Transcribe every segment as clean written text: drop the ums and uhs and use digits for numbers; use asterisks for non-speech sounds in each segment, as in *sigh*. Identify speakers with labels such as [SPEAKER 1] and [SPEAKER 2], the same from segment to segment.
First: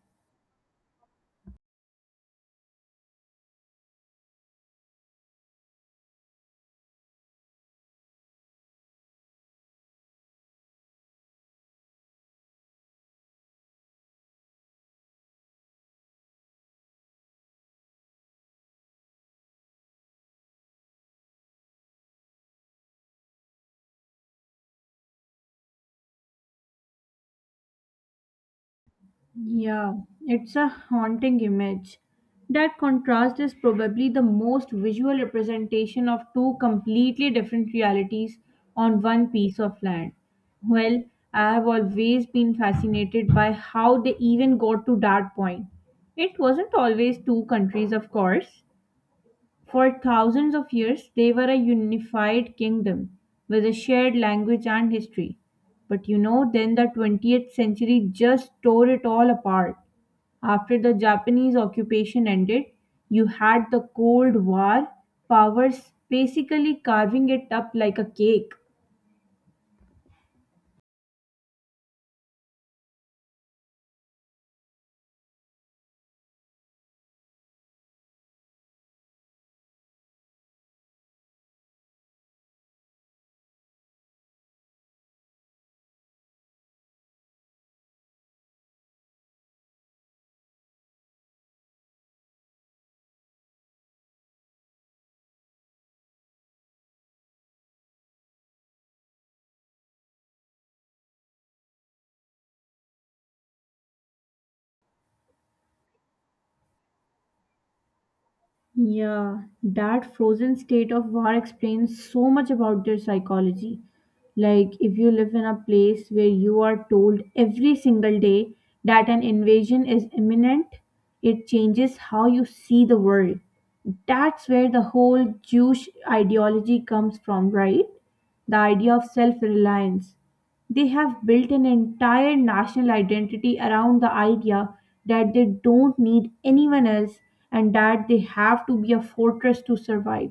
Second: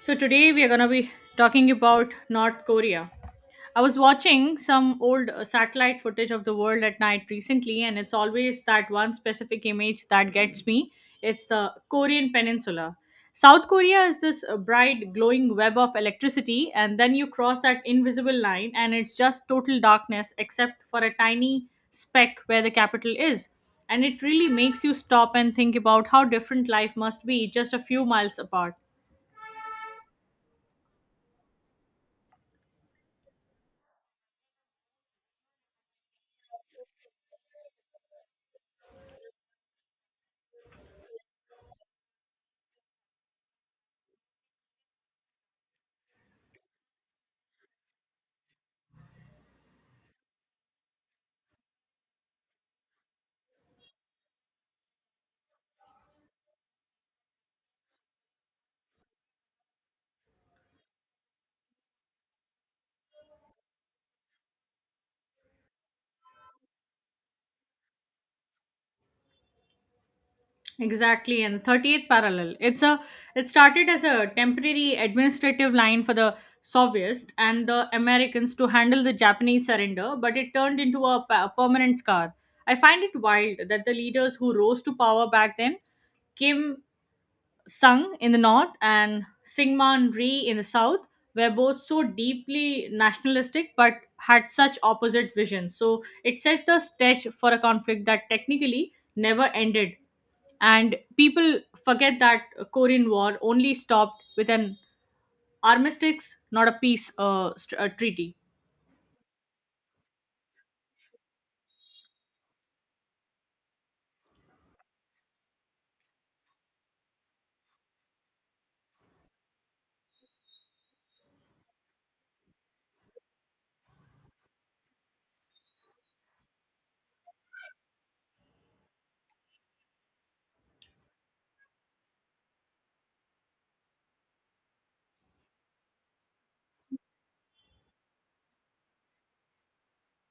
[SPEAKER 1] So today we are going to be talking about North Korea. I was watching some old satellite footage of the world at night recently, and it's always that one specific image that gets me. It's the Korean Peninsula. South Korea is this bright, glowing web of electricity, and then you cross that invisible line, and it's just total darkness except for a tiny speck where the capital is. And it really makes you stop and think about how different life must be just a few miles apart.
[SPEAKER 2] Yeah, it's a haunting image. That contrast is probably the most visual representation of two completely different realities on one piece of land. Well, I have always been fascinated by how they even got to that point. It wasn't always two countries, of course. For thousands of years, they were a unified kingdom with a shared language and history. But you know, then the 20th century just tore it all apart. After the Japanese occupation ended, you had the Cold War powers basically carving it up like a cake.
[SPEAKER 1] Exactly, and 38th parallel. It started as a temporary administrative line for the Soviets and the Americans to handle the Japanese surrender, but it turned into a permanent scar. I find it wild that the leaders who rose to power back then, Kim Sung in the north and Syngman Rhee in the south, were both so deeply nationalistic but had such opposite visions. So it set the stage for a conflict that technically never ended, and people forget that korean war only stopped with an armistice, not a peace treaty.
[SPEAKER 2] Yeah, that frozen state of war explains so much about their psychology. Like, if you live in a place where you are told every single day that an invasion is imminent, it changes how you see the world. That's where the whole Jewish ideology comes from, right? The idea of self reliance. They have built an entire national identity around the idea that they don't need anyone else and that they have to be a fortress to survive.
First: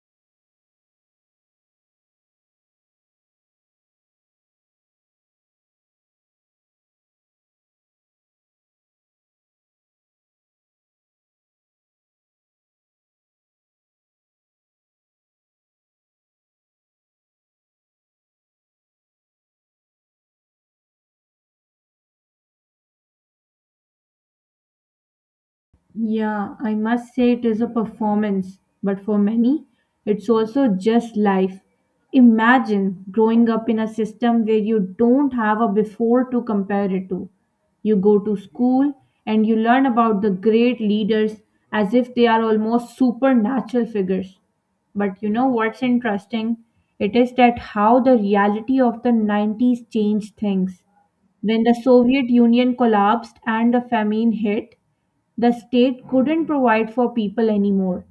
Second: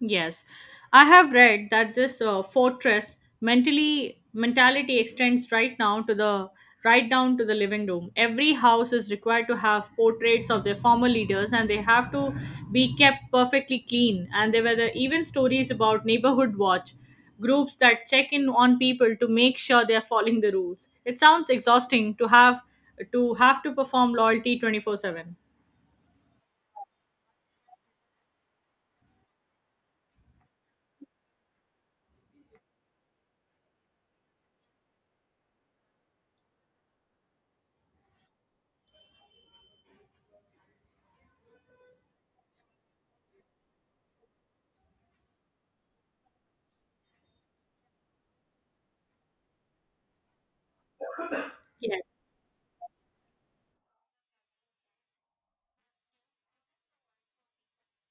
[SPEAKER 1] Yes, I have read that this fortress mentally mentality extends right down to the living room. Every house is required to have portraits of their former leaders, and they have to be kept perfectly clean. And there were even stories about neighborhood watch groups that check in on people to make sure they are following the rules. It sounds exhausting to have to perform loyalty 24/7.
[SPEAKER 2] Yeah, I must say it is a performance, but for many, it's also just life. Imagine growing up in a system where you don't have a before to compare it to. You go to school and you learn about the great leaders as if they are almost supernatural figures. But you know what's interesting? It is that how the reality of the 90s changed things. When the
[SPEAKER 1] Yes.
[SPEAKER 2] Soviet Union collapsed and the famine hit, the state couldn't provide for people anymore.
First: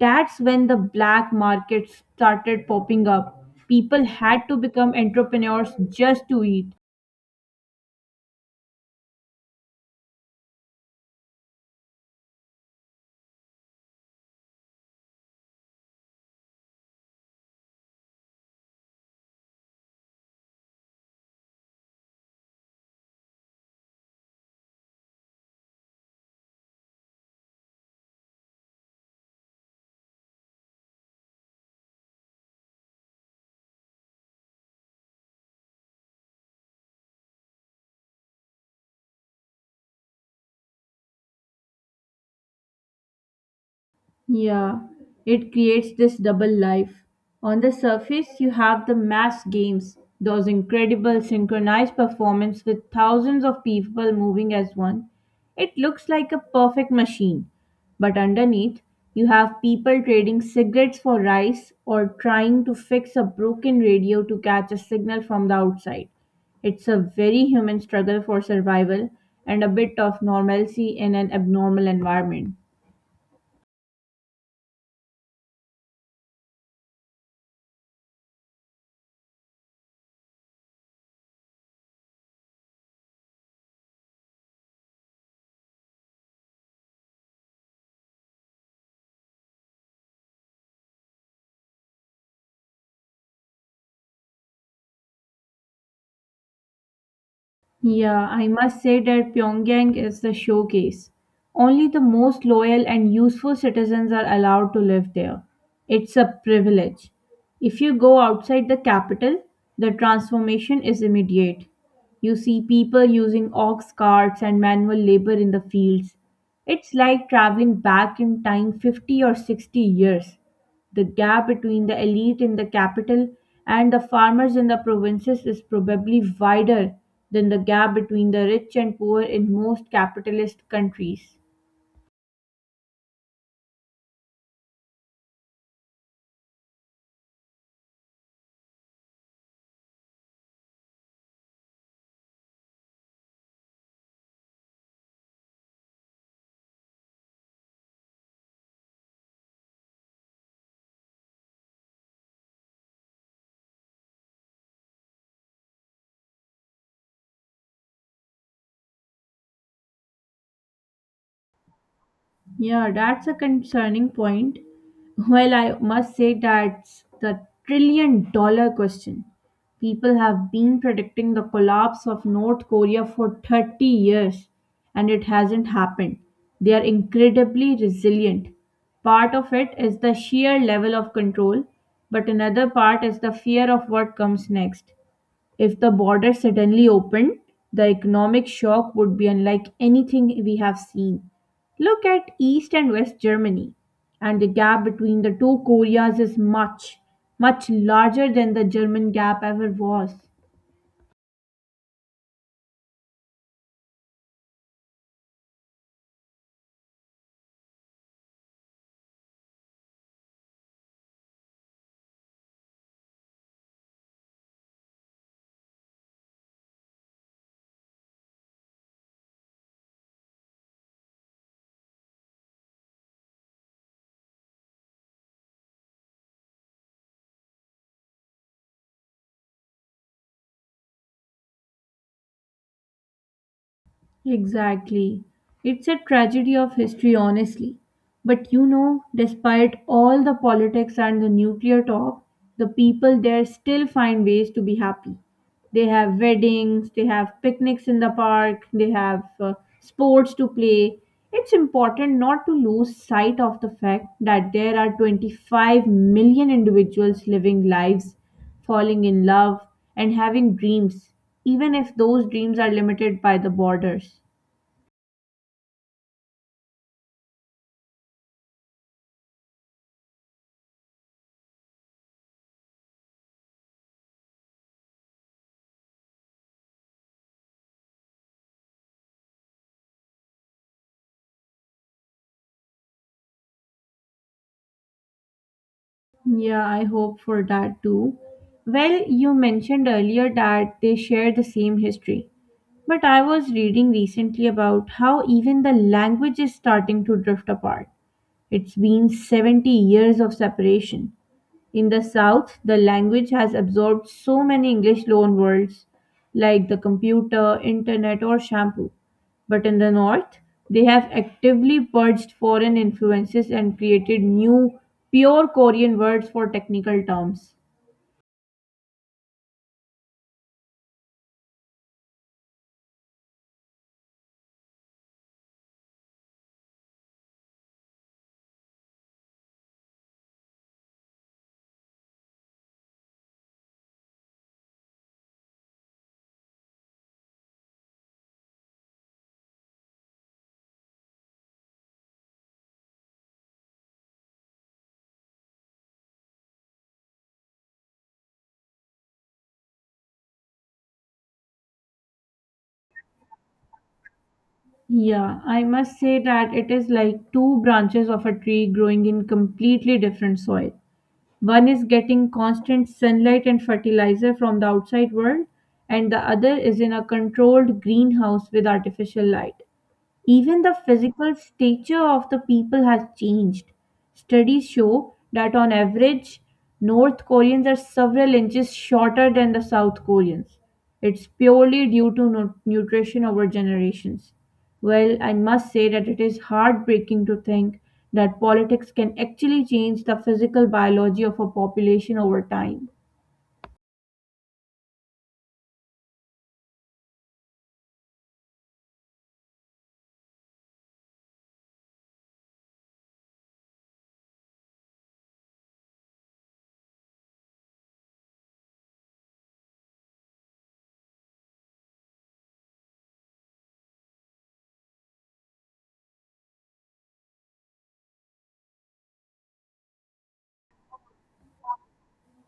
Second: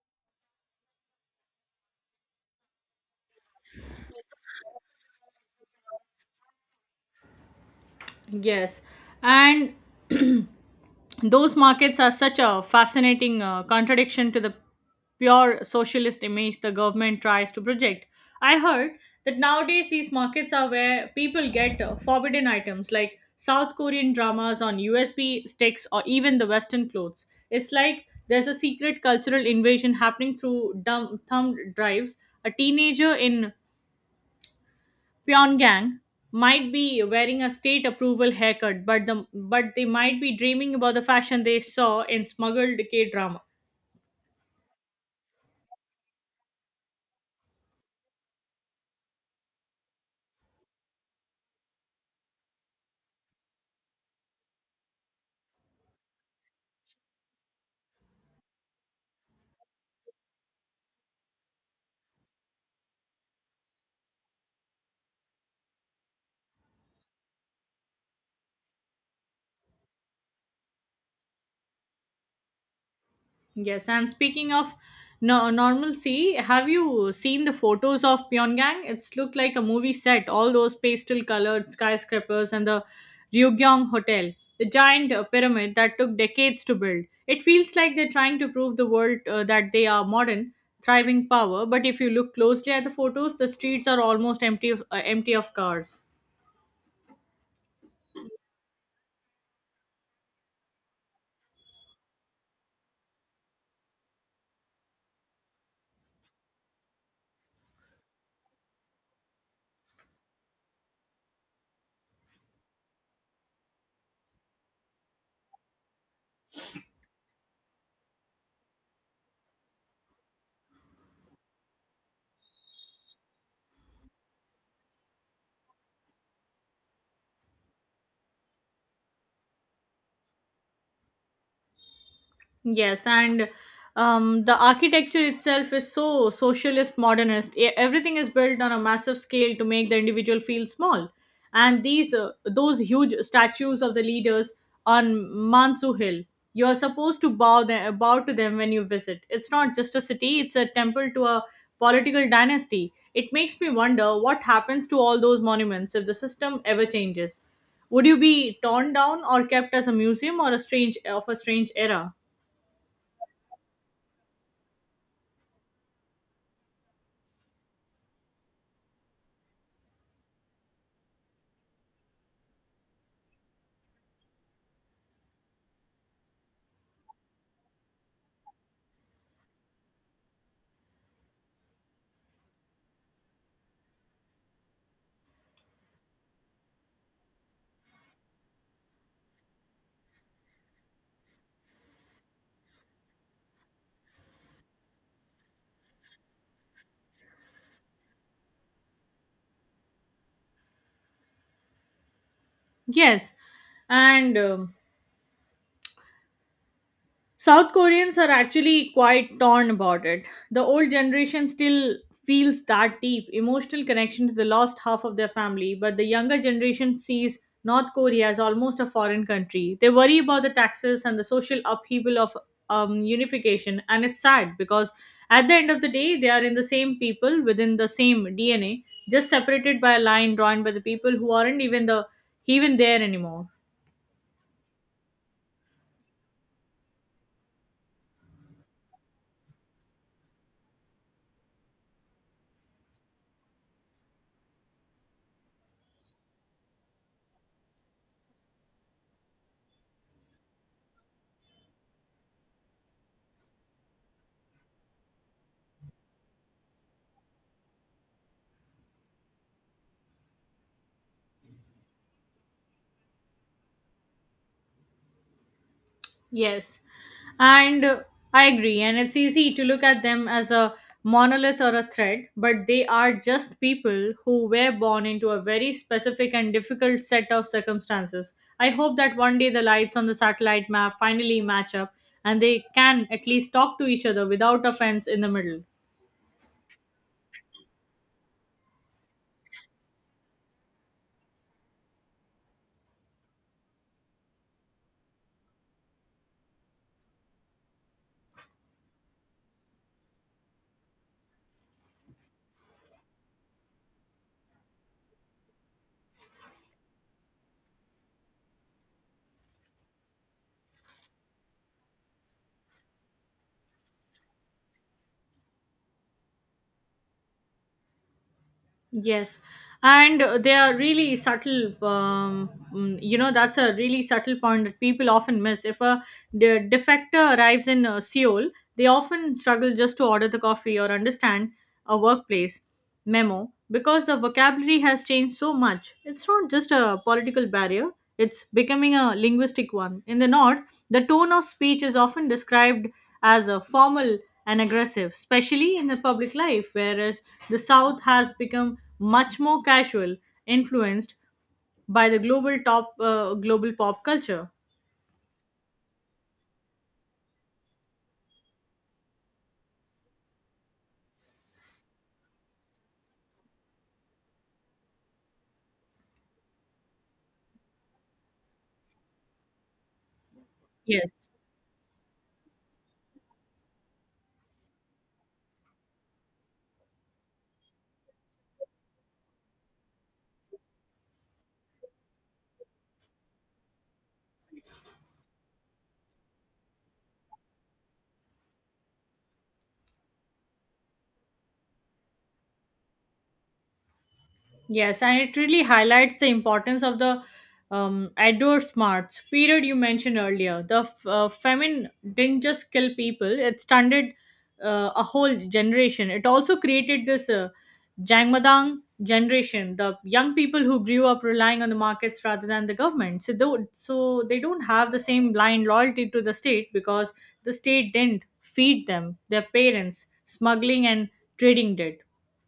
[SPEAKER 2] That's when the black market started popping up. People had to become entrepreneurs just to eat.
[SPEAKER 1] Yes. And those markets are such a fascinating contradiction to the pure socialist image the government tries to project. I heard that nowadays these markets are where people get forbidden items like South Korean dramas on USB sticks or even the Western clothes. It's like there's a secret cultural invasion happening through dumb thumb drives. A teenager in Pyongyang might be wearing a state approval haircut, but they might be dreaming about the fashion they saw in smuggled K drama.
[SPEAKER 2] Yeah, it creates this double life. On the surface, you have the mass games, those incredible synchronized performance with thousands of people moving as one. It looks like a perfect machine. But underneath, you have people trading cigarettes for rice or trying to fix a broken radio to catch a signal from the outside. It's a very human struggle for survival and a bit of normalcy in an abnormal environment.
[SPEAKER 1] Yes, and speaking of normalcy, have you seen the photos of Pyongyang? It's looked like a movie set. All those pastel-colored skyscrapers and the Ryugyong Hotel, the giant pyramid that took decades to build. It feels like they're trying to prove the world that they are modern, thriving power. But if you look closely at the photos, the streets are almost empty empty of cars.
[SPEAKER 2] Yeah, I must say that Pyongyang is the showcase. Only the most loyal and useful citizens are allowed to live there. It's a privilege. If you go outside the capital, the transformation is immediate. You see people using ox carts and manual labor in the fields. It's like traveling back in time 50 or 60 years. The gap between the elite in the capital and the farmers in the provinces is probably wider than the gap between the rich and poor in most capitalist countries.
[SPEAKER 1] Yes, and the architecture itself is so socialist modernist. E- Everything is built on a massive scale to make the individual feel small. And these those huge statues of the leaders on Mansu Hill, you are supposed to bow to them when you visit. It's not just a city; it's a temple to a political dynasty. It makes me wonder what happens to all those monuments if the system ever changes. Would you be torn down or kept as a museum or a strange of a strange era?
[SPEAKER 2] Yeah, that's a concerning point. Well, I must say that's the trillion dollar question. People have been predicting the collapse of North Korea for 30 years and it hasn't happened. They are incredibly resilient. Part of it is the sheer level of control, but another part is the fear of what comes next. If the border suddenly opened, the economic shock would be unlike anything we have seen. Look at East and West Germany, and the gap between the two Koreas is much, much larger than the German gap ever was.
[SPEAKER 1] Yes, and South Koreans are actually quite torn about it. The old generation still feels that deep emotional connection to the lost half of their family, but the younger generation sees North Korea as almost a foreign country. They worry about the taxes and the social upheaval of unification, and it's sad because at the end of the day, they are in the same people within the same DNA, just separated by a line drawn by the people who aren't even there anymore.
[SPEAKER 2] Exactly. It's a tragedy of history, honestly. But you know, despite all the politics and the nuclear talk, the people there still find ways to be happy. They have weddings, they have picnics in the park, they have sports to play. It's important not to lose sight of the fact that there are 25 million individuals living lives, falling in love, and having dreams, even if those dreams are limited by the borders.
[SPEAKER 1] Yes. And I agree. And it's easy to look at them as a monolith or a thread, but they are just people who were born into a very specific and difficult set of circumstances. I hope that one day the lights on the satellite map finally match up and they can at least talk to each other without offense in the middle.
[SPEAKER 2] Yeah, I hope for that too. Well, you mentioned earlier that they share the same history. But I was reading recently about how even the language is starting to drift apart. It's been 70 years of separation. In the South, the language has absorbed so many English loanwords like the computer, internet, or shampoo. But in the North, they have actively purged foreign influences and created new, pure Korean words for technical terms.
[SPEAKER 1] Yes, and they are really subtle. That's a really subtle point that people often miss. If a defector arrives in Seoul, they often struggle just to order the coffee or understand a workplace memo because the vocabulary has changed so much. It's not just a political barrier; it's becoming a linguistic one. In the north, the tone of speech is often described as a formal and aggressive, especially in the public life, whereas the South has become much more casual, influenced by the global top global pop culture.
[SPEAKER 2] Yeah, I must say that it is like two branches of a tree growing in completely different soil. One is getting constant sunlight and fertilizer from the outside world, and the other is in a controlled greenhouse with artificial light. Even the
[SPEAKER 1] Yes.
[SPEAKER 2] physical stature of the people has changed. Studies show that on average, North Koreans are several inches shorter than the South Koreans. It's purely due to nutrition over generations. Well, I must say that it is heartbreaking to think that politics can actually change the physical biology of a population over time.
[SPEAKER 1] Yes, and it really highlights the importance of the outdoor smarts period you mentioned earlier. The famine didn't just kill people; it stunted a whole generation. It also created this Jangmadang generation, the young people who grew up relying on the markets rather than the government. So they don't have the same blind loyalty to the state because the state didn't feed them. Their parents smuggling and trading did.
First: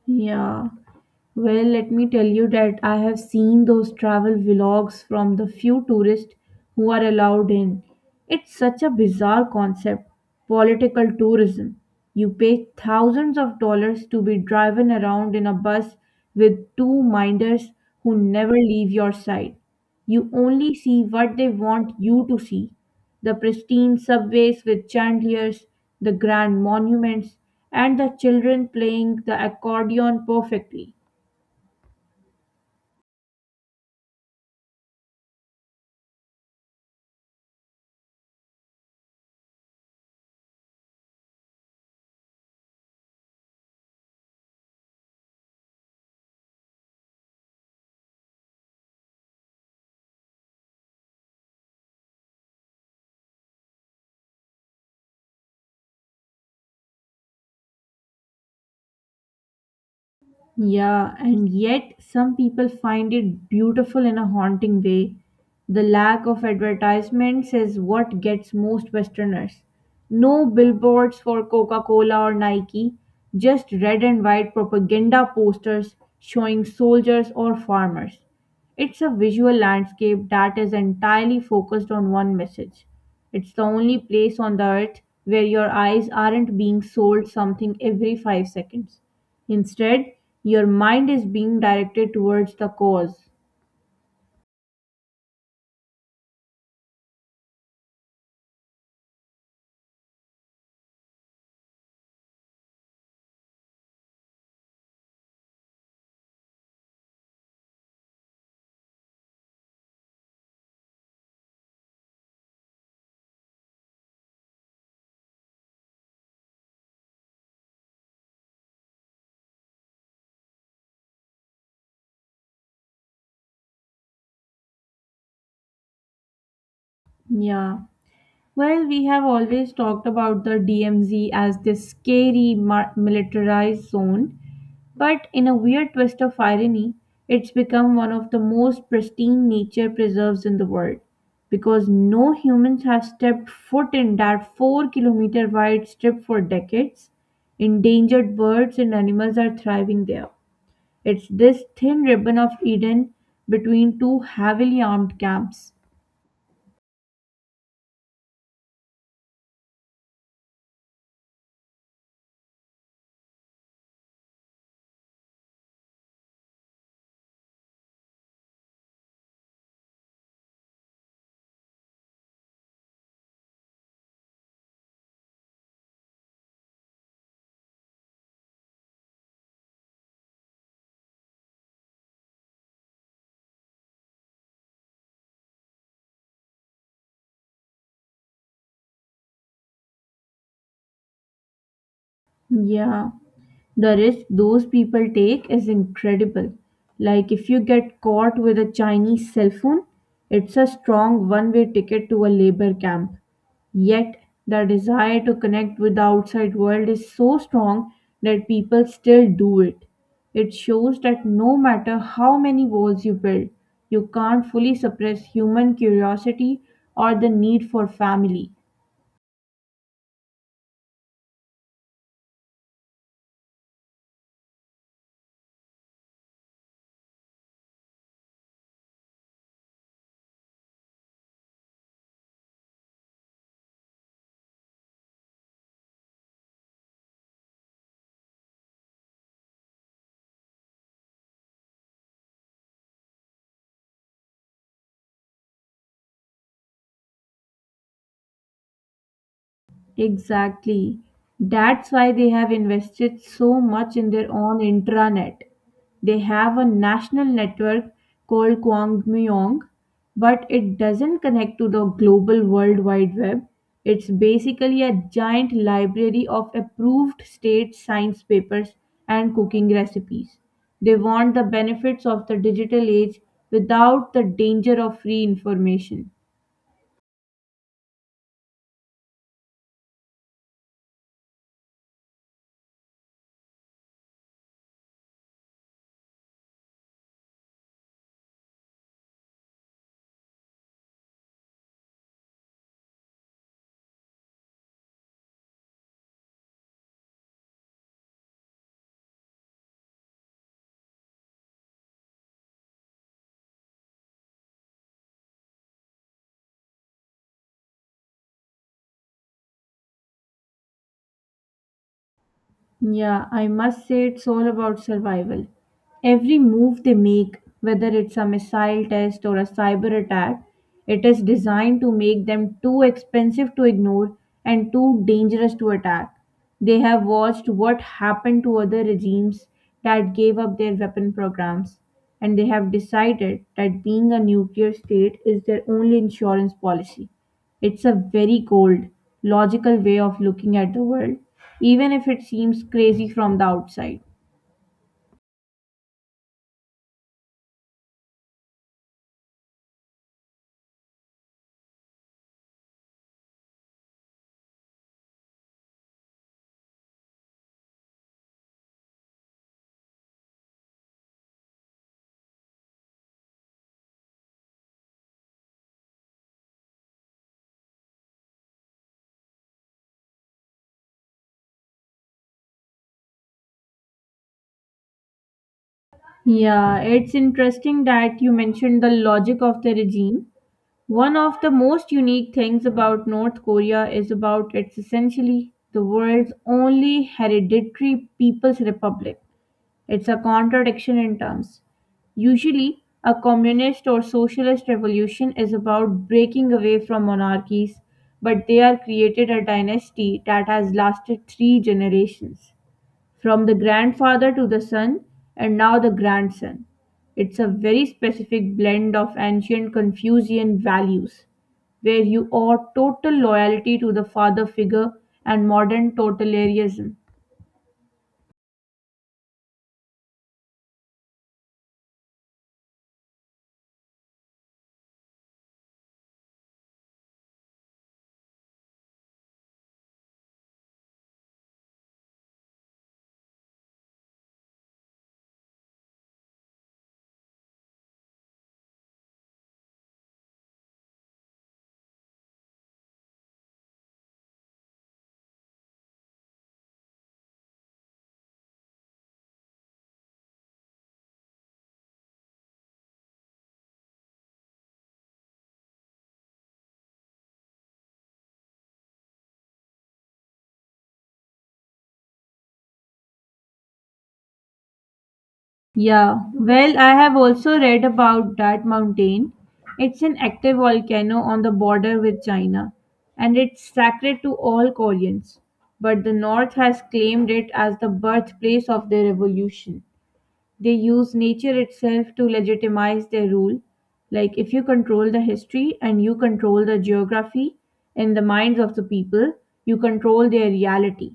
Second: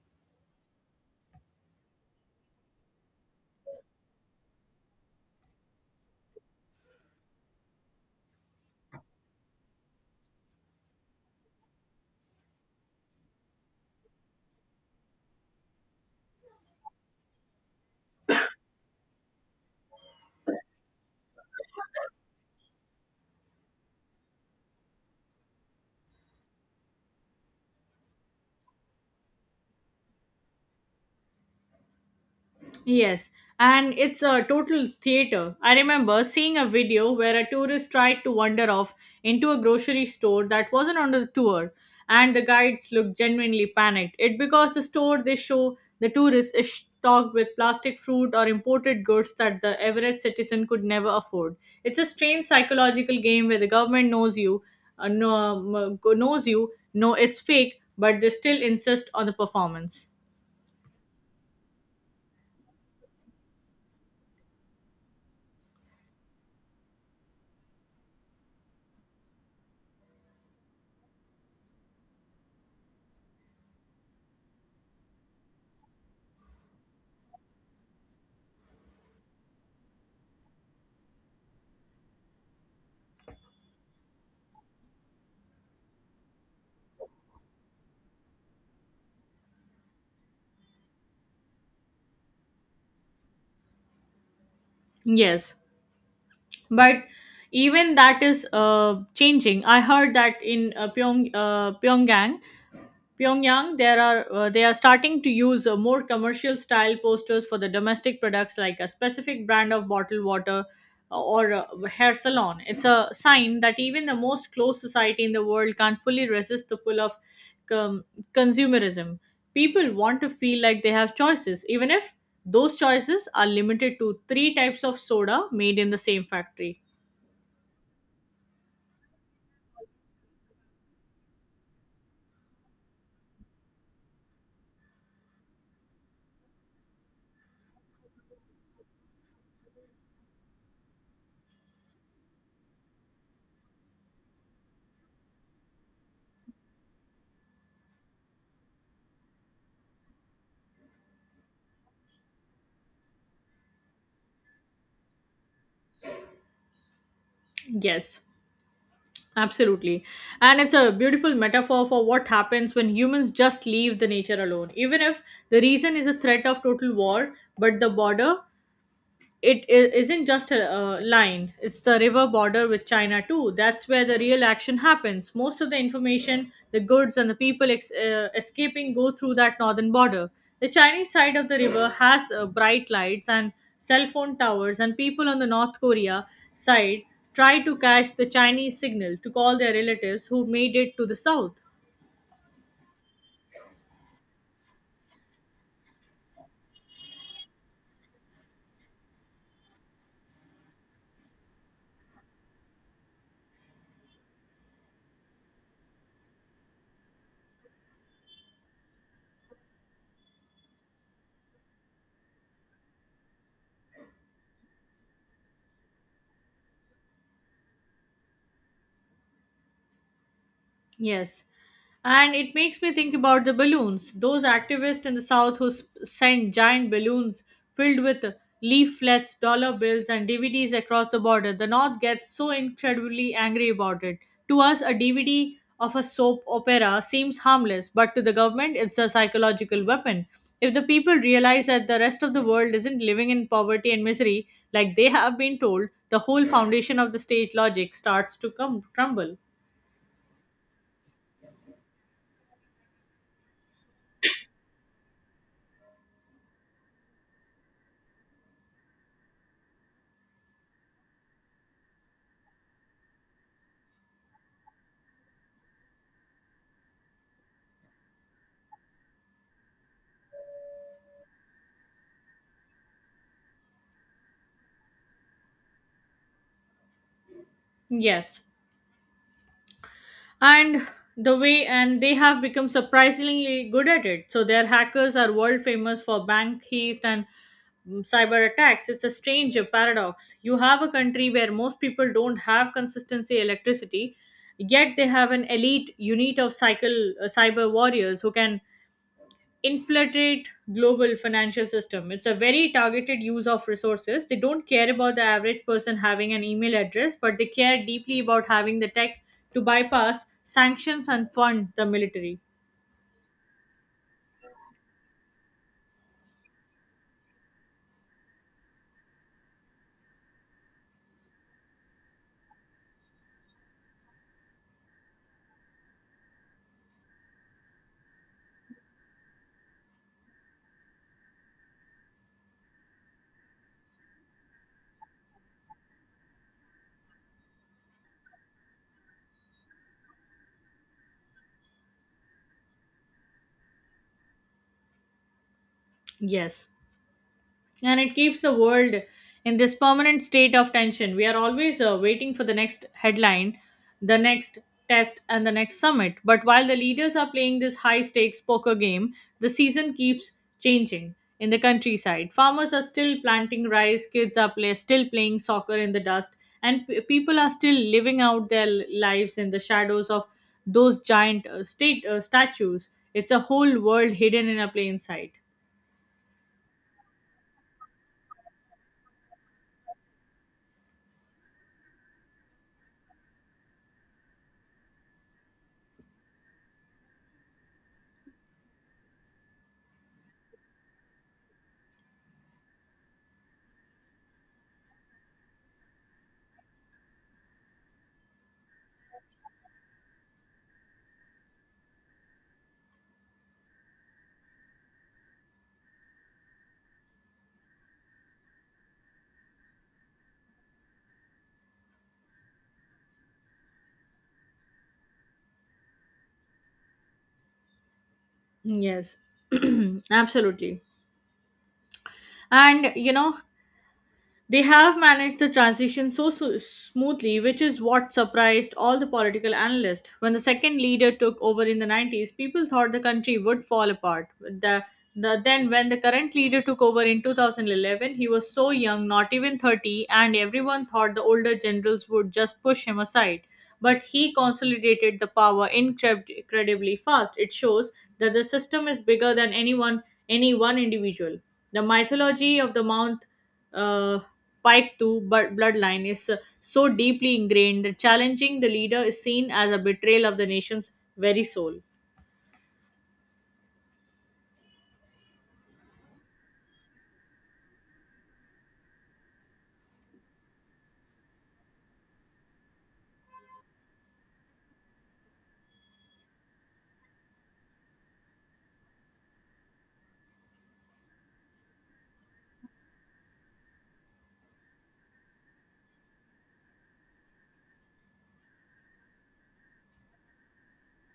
[SPEAKER 2] Yeah. Well, let me tell you that I have seen those travel vlogs from the few tourists who are allowed in. It's such a bizarre concept, political tourism. You pay thousands of dollars to be driven around in a bus with two minders who never leave your side. You only see what they want you to see: the pristine subways with chandeliers, the grand monuments, and the children playing the accordion perfectly.
[SPEAKER 1] Yes, and it's a total theater. I remember seeing a video where a tourist tried to wander off into a grocery store that wasn't on the tour, and the guides looked genuinely panicked. It because the store they show the tourist is stocked with plastic fruit or imported goods that the average citizen could never afford. It's a strange psychological game where the government knows you, no, knows know it's fake, but they still insist on the performance.
[SPEAKER 2] Yeah, and yet some people find it beautiful in a haunting way. The lack of advertisements is what gets most Westerners. No billboards for Coca Cola or Nike, just red and white propaganda posters showing soldiers or farmers. It's a visual landscape that is entirely focused on one message. It's the only place on the earth where your eyes aren't being sold something every 5 seconds. Instead, your mind is being directed towards the cause.
[SPEAKER 1] Yes, but even that is changing. I heard that in pyongyang there are they are starting to use more commercial style posters for the domestic products, like a specific brand of bottled water or a hair salon. It's a sign that even the most closed society in the world can't fully resist the pull of com- consumerism. People want to feel like they have choices, even if those choices are limited to three types of soda made in the same factory.
[SPEAKER 2] Yeah. Well, we have always talked about the DMZ as this scary militarized zone, but in a weird twist of irony, it's become one of the most pristine nature preserves in the world because no humans have stepped foot in that 4-kilometer wide strip for decades. Endangered birds and animals are thriving there. It's this thin ribbon of Eden between two heavily armed camps.
[SPEAKER 1] Yes, absolutely. And it's a beautiful metaphor for what happens when humans just leave the nature alone. Even if the reason is a threat of total war, but the border, isn't just a line. It's the river border with china too. That's where the real action happens. Most of the information, the goods, and the people escaping go through that northern border. The chinese side of the river has bright lights and cell phone towers, and people on the north korea side try to catch the chinese signal to call their relatives who made it to the south.
[SPEAKER 2] Yeah. The risk those people take is incredible. Like, if you get caught with a Chinese cell phone, it's a strong one way ticket to a labor camp. Yet, the desire to connect with the outside world is so strong that people still do it. It shows that no matter how many walls you build, you can't fully suppress human curiosity or the need for family.
[SPEAKER 1] Yes. And it makes me think about the balloons. Those activists in the South who sent giant balloons filled with leaflets, dollar bills, and DVDs across the border. The North gets so incredibly angry about it. To us, a DVD of a soap opera seems harmless, but to the government, it's a psychological weapon. If the people realize that the rest of the world isn't living in poverty and misery like they have been told, the whole foundation of the stage logic starts to crumble.
[SPEAKER 2] Exactly. That's why they have invested so much in their own intranet. They have a national network called Kwangmyong, but it doesn't connect to the global World Wide Web. It's basically a giant library of approved state science papers and cooking recipes. They want the benefits of the digital age without the danger of free information.
[SPEAKER 1] Yes, and the way and they have become surprisingly good at it. So their hackers are world famous for bank heist and cyber attacks. It's a strange paradox. You have a country where most people don't have consistency electricity, yet they have an elite unit of cycle cyber warriors who can infiltrate global financial system. It's a very targeted use of resources. They don't care about the average person having an email address, but they care deeply about having the tech to bypass sanctions and fund the military.
[SPEAKER 2] Yeah, I must say it's all about survival. Every move they make, whether it's a missile test or a cyber attack, it is designed to make them too expensive to ignore and too dangerous to attack. They have watched what happened to other regimes that gave up their weapon programs, and they have decided that being a nuclear state is their only insurance policy. It's a very cold, logical way of looking at the world, even if it seems crazy from the outside.
[SPEAKER 1] Yes, and it keeps the world in this permanent state of tension. We are always waiting for the next headline, the next test, and the next summit. But while the leaders are playing this high stakes poker game, the season keeps changing in the countryside. Farmers are still planting rice, kids are still playing soccer in the dust, and people are still living out their lives in the shadows of those giant state statues. It's a whole world hidden in a plain sight.
[SPEAKER 2] Yeah, it's interesting that you mentioned the logic of the regime. One of the most unique things about North Korea is about it's essentially the world's only hereditary people's republic. It's a contradiction in terms. Usually, a communist or socialist revolution is about breaking away from monarchies, but they are created a dynasty that has lasted three generations, from the grandfather to the son, and now the grandson. It's a very specific blend of ancient Confucian values, where you owe total loyalty to the father figure and modern totalitarianism.
[SPEAKER 1] Yes, *clears throat* absolutely. And you know, they have managed the transition so smoothly, which is what surprised all the political analysts. When the second leader took over in the 90s, people thought the country would fall apart. When the current leader took over in 2011, he was so young, not even 30, and everyone thought the older generals would just push him aside. But he consolidated the power incredibly fast. It shows that the system is bigger than any one individual. The mythology of the Mount uh, Pike 2 but bloodline is so deeply ingrained that challenging the leader is seen as a betrayal of the nation's very soul.
[SPEAKER 2] Yeah, well, I have also read about that mountain. It's an active volcano on the border with China, and it's sacred to all Koreans. But the North has claimed it as the birthplace of the revolution. They use nature itself to legitimize their rule. Like, if you control the history and you control the geography in the minds of the people, you control their reality.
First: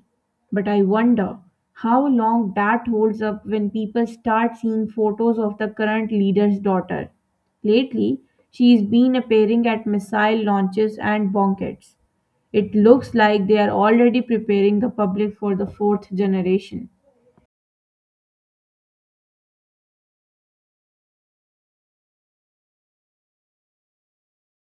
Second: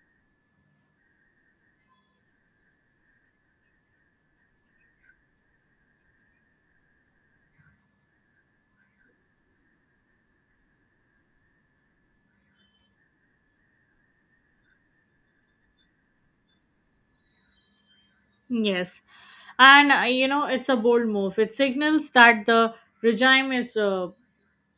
[SPEAKER 2] But I wonder how long that holds up when people start seeing photos of the current leader's daughter. Lately, she's been appearing at missile launches and bombkets. It looks like they are already preparing the public for the fourth generation.
[SPEAKER 1] Yes. And you know, it's a bold move. It signals that the regime is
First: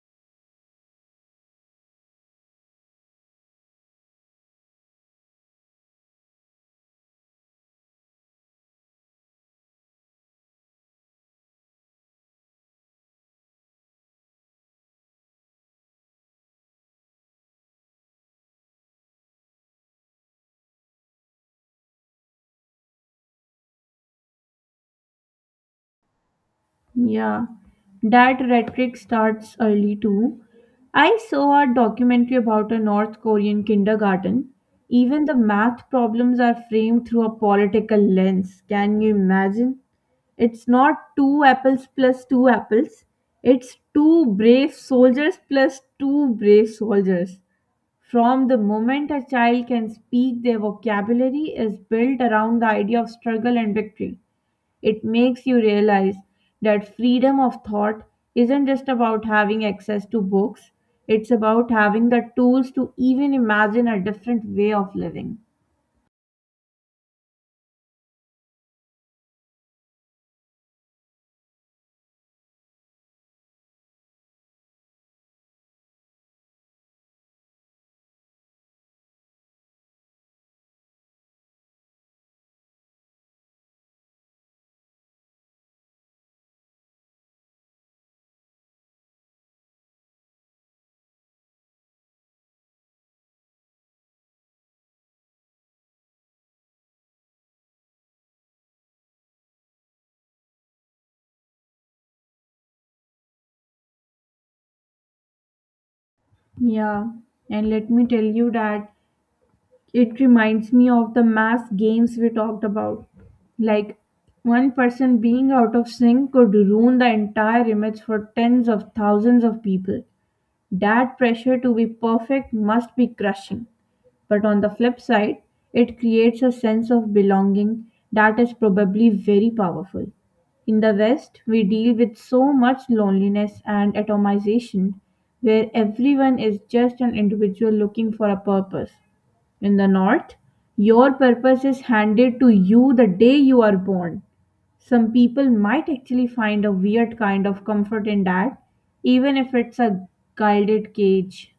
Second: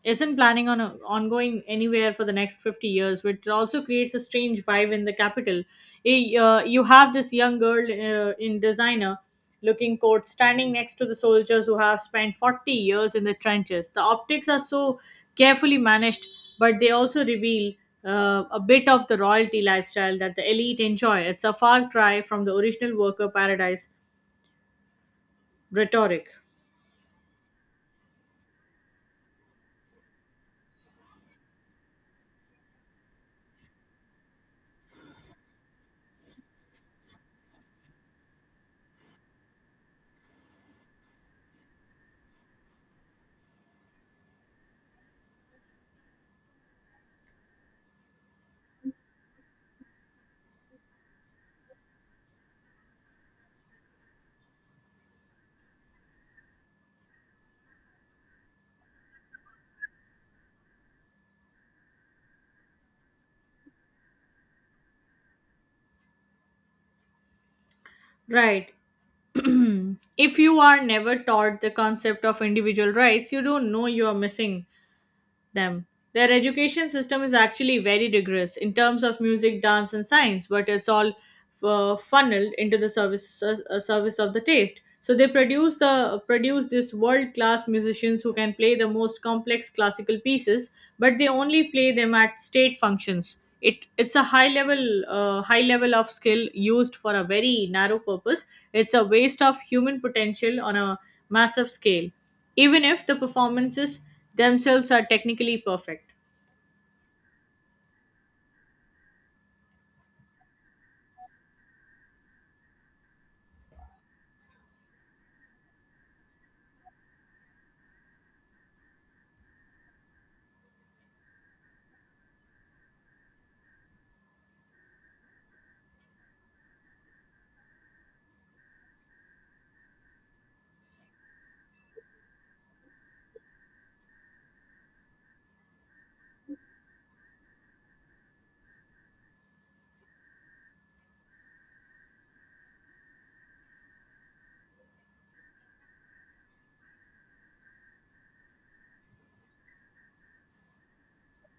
[SPEAKER 1] isn't planning on going anywhere for the next 50 years, which also creates a strange vibe in the capital. You have this young girl in designer looking coat standing next to the soldiers who have spent 40 years in the trenches. The optics are so carefully managed, but they also reveal a bit of the royalty lifestyle that the elite enjoy. It's a far cry from the original worker paradise rhetoric.
[SPEAKER 2] Yeah, that rhetoric starts early too. I saw a documentary about a North Korean kindergarten. Even the math problems are framed through a political lens. Can you imagine? It's not two apples plus two apples, it's two brave soldiers plus two brave soldiers. From the moment a child can speak, their vocabulary is built around the idea of struggle and victory. It makes you realize that freedom of thought isn't just about having access to books, it's about having the tools to even imagine a different way of living.
[SPEAKER 1] Right. *clears throat* If you are never taught the concept of individual rights, you don't know you are missing them. Their education system is actually very rigorous in terms of music, dance, and science, but it's all funneled into the service of the taste. So they produce this world class musicians who can play the most complex classical pieces, but they only play them at state functions. It's a high level of skill used for a very narrow purpose. It's a waste of human potential on a massive scale, even if the performances themselves are technically perfect.
[SPEAKER 2] Yeah, and let me tell you that it reminds me of the mass games we talked about. Like, one person being out of sync could ruin the entire image for tens of thousands of people. That pressure to be perfect must be crushing. But on the flip side, it creates a sense of belonging that is probably very powerful. In the West, we deal with so much loneliness and atomization where everyone is just an individual looking for a purpose. In the North, your purpose is handed to you the day you are born. Some people might actually find a weird kind of comfort in that, even if it's a gilded cage.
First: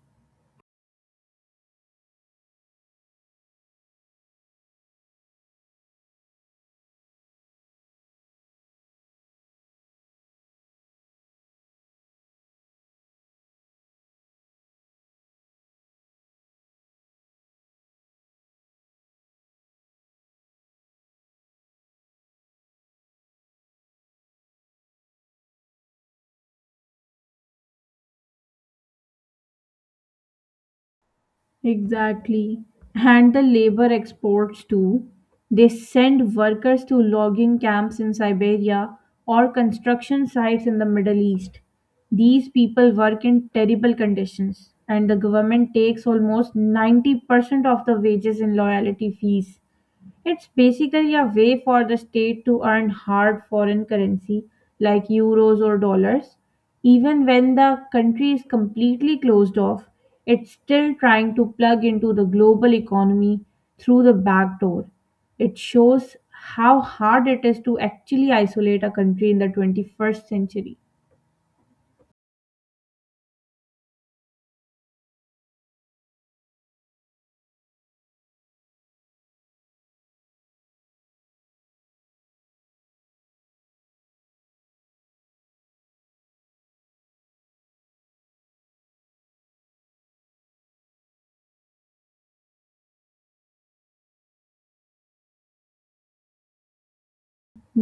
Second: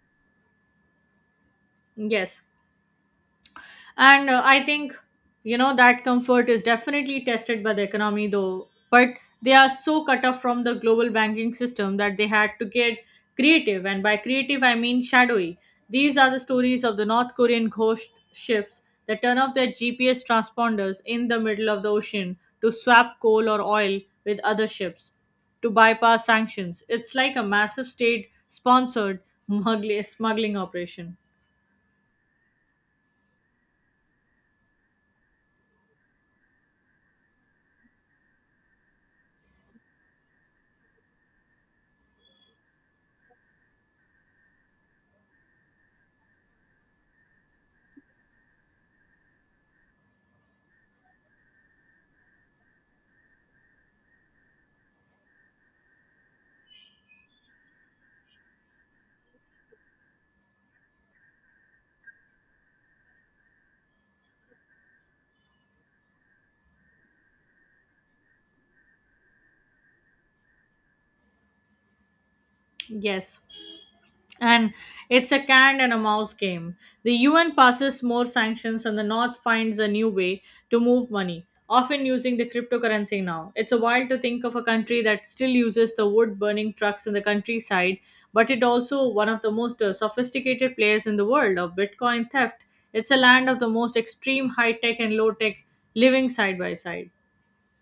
[SPEAKER 1] Yes. And I think, you know, that comfort is definitely tested by the economy, though. But they are so cut off from the global banking system that they had to get creative. And by creative, I mean shadowy. These are the stories of the North Korean ghost ships that turn off their GPS transponders in the middle of the ocean to swap coal or oil with other ships to bypass sanctions. It's like a massive state sponsored *laughs* smuggling operation.
[SPEAKER 2] Exactly. And the labor exports too. They send workers to logging camps in Siberia or construction sites in the Middle East. These people work in terrible conditions, and the government takes almost 90% of the wages in loyalty fees. It's basically a way for the state to earn hard foreign currency like euros or dollars. Even when the country is completely closed off, it's still trying to plug into the global economy through the back door. It shows how hard it is to actually isolate a country in the 21st century.
[SPEAKER 1] Yes. And it's a cat and a mouse game. The UN passes more sanctions, and the North finds a new way to move money, often using the cryptocurrency now. It's a while to think of a country that still uses the wood burning trucks in the countryside, but it also one of the most sophisticated players in the world of Bitcoin theft. It's a land of the most extreme high tech and low tech living side by side.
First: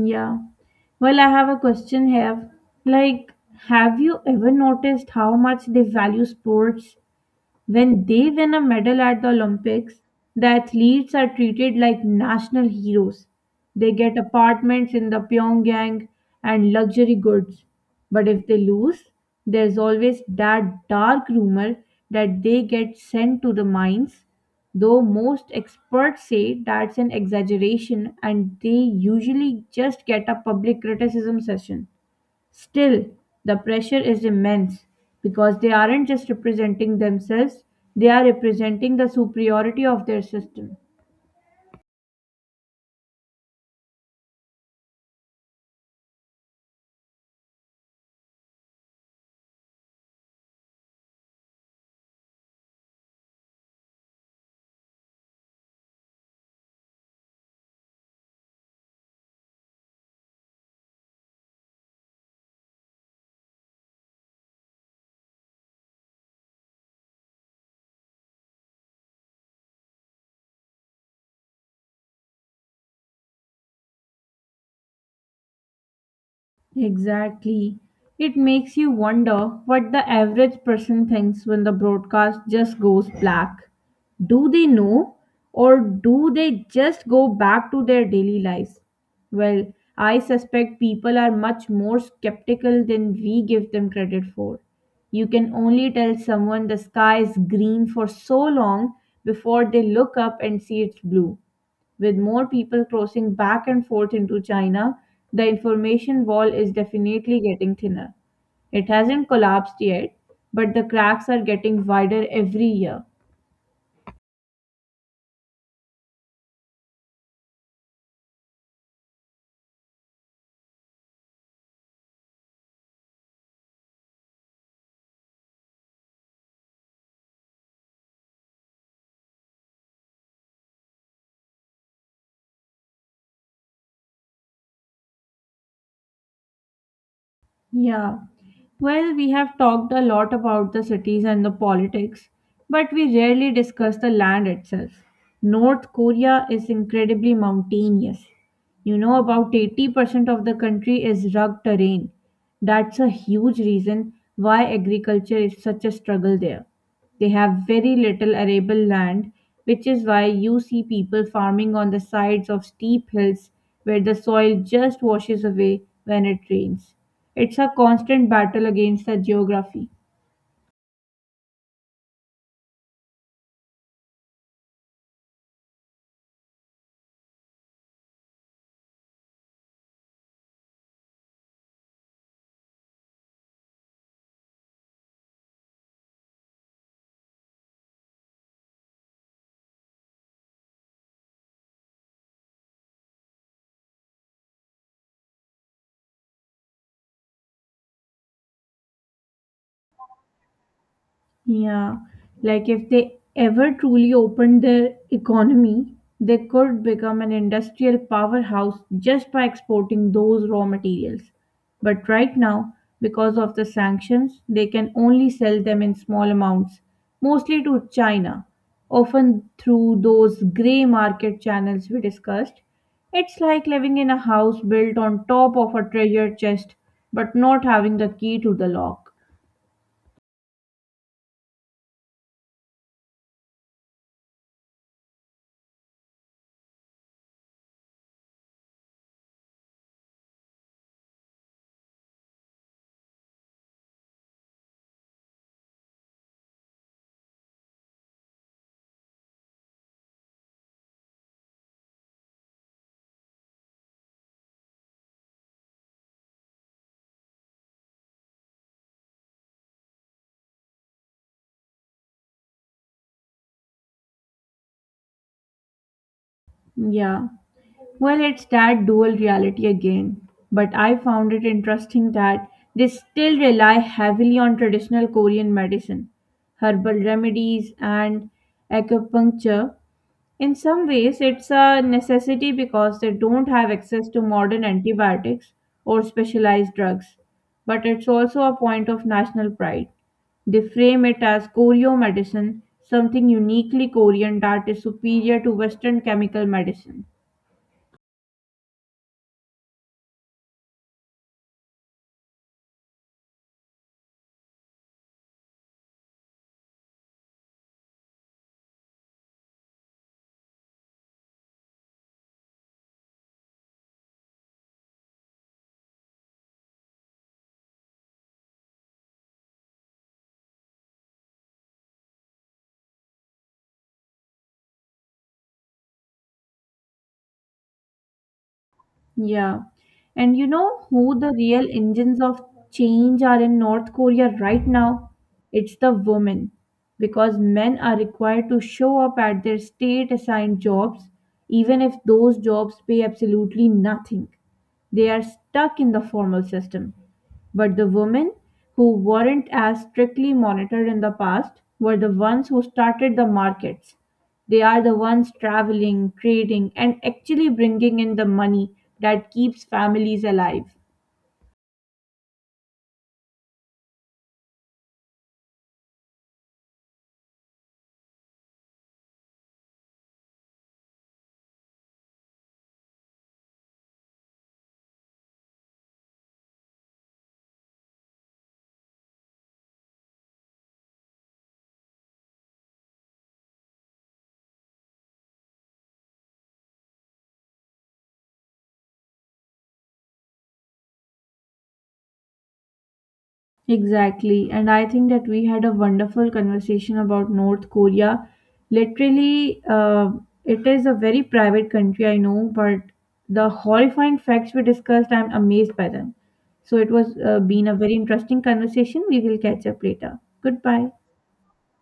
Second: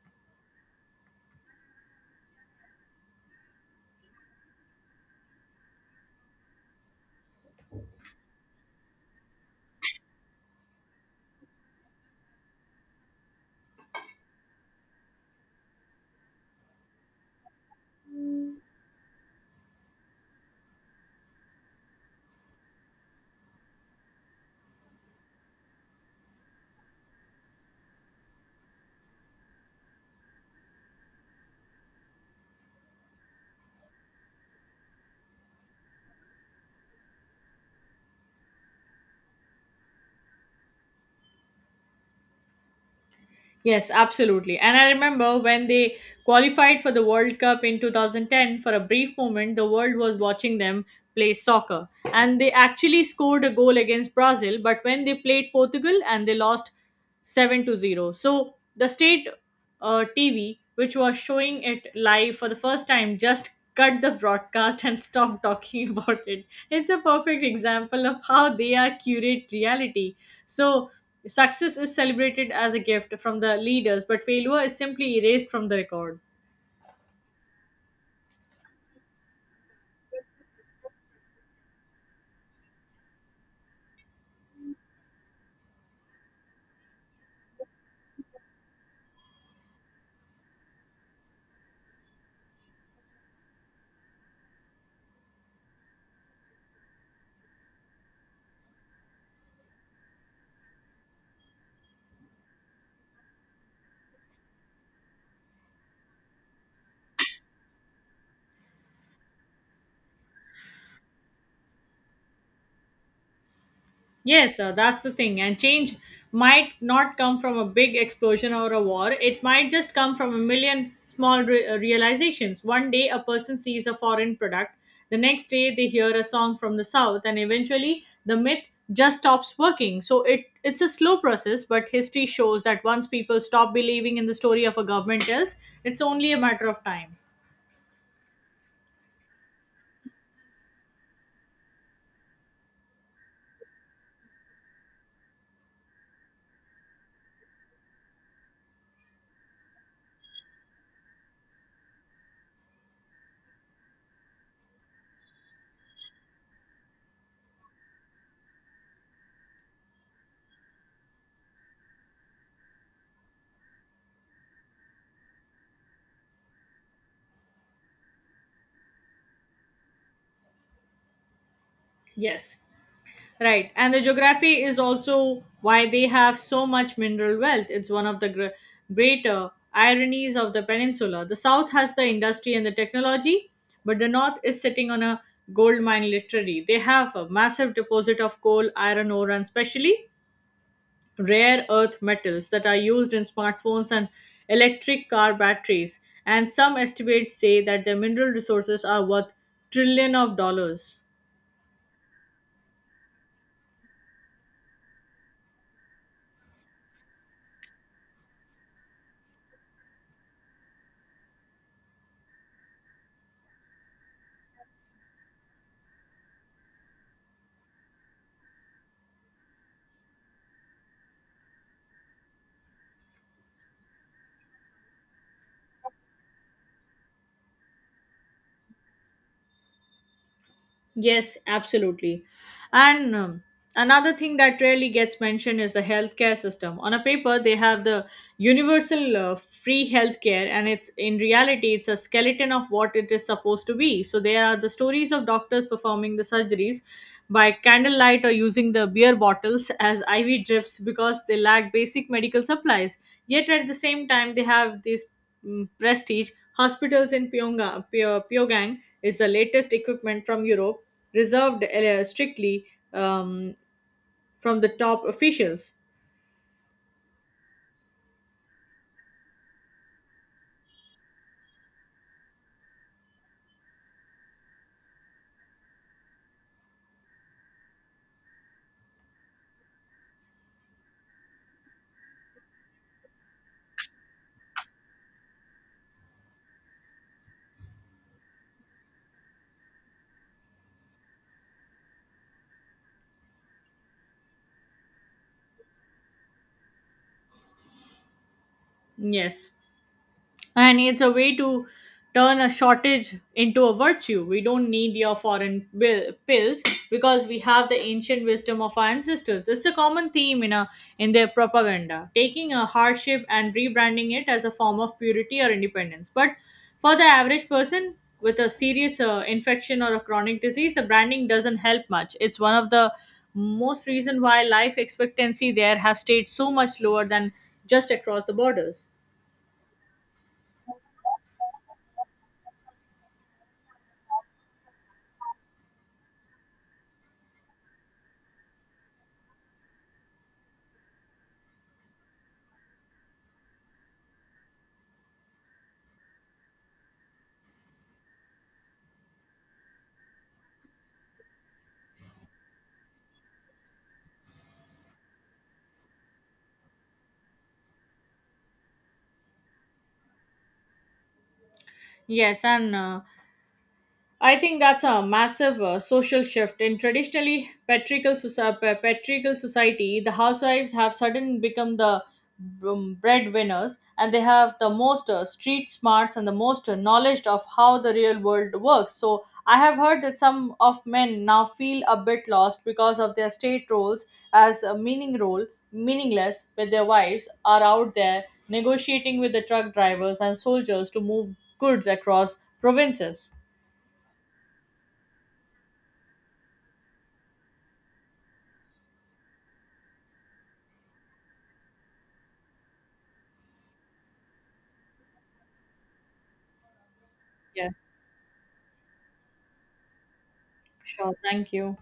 [SPEAKER 2] Yeah. Well, I have a question here. Like, have you ever noticed how much they value sports? When they win a medal at the Olympics, the athletes are treated like national heroes. They get apartments in the Pyongyang and luxury goods. But if they lose, there's always that dark rumor that they get sent to the mines, though most experts say that's an exaggeration and they usually just get a public criticism session. Still, the pressure is immense because they aren't just representing themselves, they are representing the superiority of their system.
[SPEAKER 1] Yes, absolutely. And I remember when they qualified for the World Cup in 2010. For a brief moment, the world was watching them play soccer. And they actually scored a goal against Brazil, but when they played Portugal and they lost 7-0. So the state TV, which was showing it live for the first time, just cut the broadcast and *laughs* stopped talking about it. It's a perfect example of how they are curate reality. So success is celebrated as a gift from the leaders, but failure is simply erased from the record.
[SPEAKER 2] Exactly. It makes you wonder what the average person thinks when the broadcast just goes black. Do they know, or do they just go back to their daily lives? Well, I suspect people are much more skeptical than we give them credit for. You can only tell someone the sky is green for so long before they look up and see it's blue. With more people crossing back and forth into China, the information wall is definitely getting thinner. It hasn't collapsed yet, but the cracks are getting wider every year.
[SPEAKER 1] Yes, sir, that's the thing. And change might not come from a big explosion or a war. It might just come from a million small realizations. One day, a person sees a foreign product. The next day, they hear a song from the south, and eventually, the myth just stops working. So it's a slow process, but history shows that once people stop believing in the story of a government else, it's only a matter of time.
[SPEAKER 2] Yeah. Well, we have talked a lot about the cities and the politics, but we rarely discuss the land itself. North Korea is incredibly mountainous. You know, about 80% of the country is rugged terrain. That's a huge reason why agriculture is such a struggle there. They have very little arable land, which is why you see people farming on the sides of steep hills where the soil just washes away when it rains. It's a constant battle against the geography.
[SPEAKER 1] Yes. Right, and the geography is also why they have so much mineral wealth. It's one of the greater ironies of the peninsula. The south has the industry and the technology, but the north is sitting on a gold mine, literally. They have a massive deposit of coal, iron ore, and especially rare earth metals that are used in smartphones and electric car batteries. And some estimates say that their mineral resources are worth trillion of dollars.
[SPEAKER 2] Yeah, like if they ever truly opened their economy, they could become an industrial powerhouse just by exporting those raw materials. But right now, because of the sanctions, they can only sell them in small amounts, mostly to China, often through those grey market channels we discussed. It's like living in a house built on top of a treasure chest, but not having the key to the lock.
[SPEAKER 1] Yes, absolutely. And another thing that rarely gets mentioned is the healthcare system. On a paper, they have the universal free healthcare, and it's in reality, it's a skeleton of what it is supposed to be. So there are the stories of doctors performing the surgeries by candlelight or using the beer bottles as IV drips because they lack basic medical supplies. Yet at the same time, they have these prestige hospitals in Pyongyang is the latest equipment from Europe reserved strictly um, from the top officials.
[SPEAKER 2] Yeah. Well, it's that dual reality again, but I found it interesting that they still rely heavily on traditional Korean medicine, herbal remedies, and acupuncture. In some ways, it's a necessity because they don't have access to modern antibiotics or specialized drugs, but it's also a point of national pride. They frame it as Koryo medicine, something uniquely Korean that is superior to Western chemical medicine.
[SPEAKER 1] Yes. And it's a way to turn a shortage into a virtue. We don't need your foreign pills because we have the ancient wisdom of our ancestors. It's a common theme in their propaganda, taking a hardship and rebranding it as a form of purity or independence. But for the average person with a serious infection or a chronic disease, the branding doesn't help much. It's one of the most reason why life expectancy there have stayed so much lower than just across the borders.
[SPEAKER 2] Yeah. And you know who the real engines of change are in North Korea right now? It's the women. Because men are required to show up at their state assigned jobs, even if those jobs pay absolutely nothing. They are stuck in the formal system. But the women who weren't as strictly monitored in the past were the ones who started the markets. They are the ones traveling, trading, and actually bringing in the money that keeps families alive.
[SPEAKER 1] Yes. And I think that's a massive social shift. In traditionally patriarchal, patriarchal society, the housewives have suddenly become the breadwinners, and they have the most street smarts and the most knowledge of how the real world works. So I have heard that some of men now feel a bit lost because of their state roles as a meaningless with their wives are out there negotiating with the truck drivers and soldiers to move goods across provinces.
[SPEAKER 2] Exactly. And I think that we had a wonderful conversation about North Korea. Literally, it is a very private country, I know, but the horrifying facts we discussed, I'm amazed by them. So it was been
[SPEAKER 1] Yes.
[SPEAKER 2] a very interesting conversation. We will catch up later. Goodbye.
[SPEAKER 1] Sure. Thank you.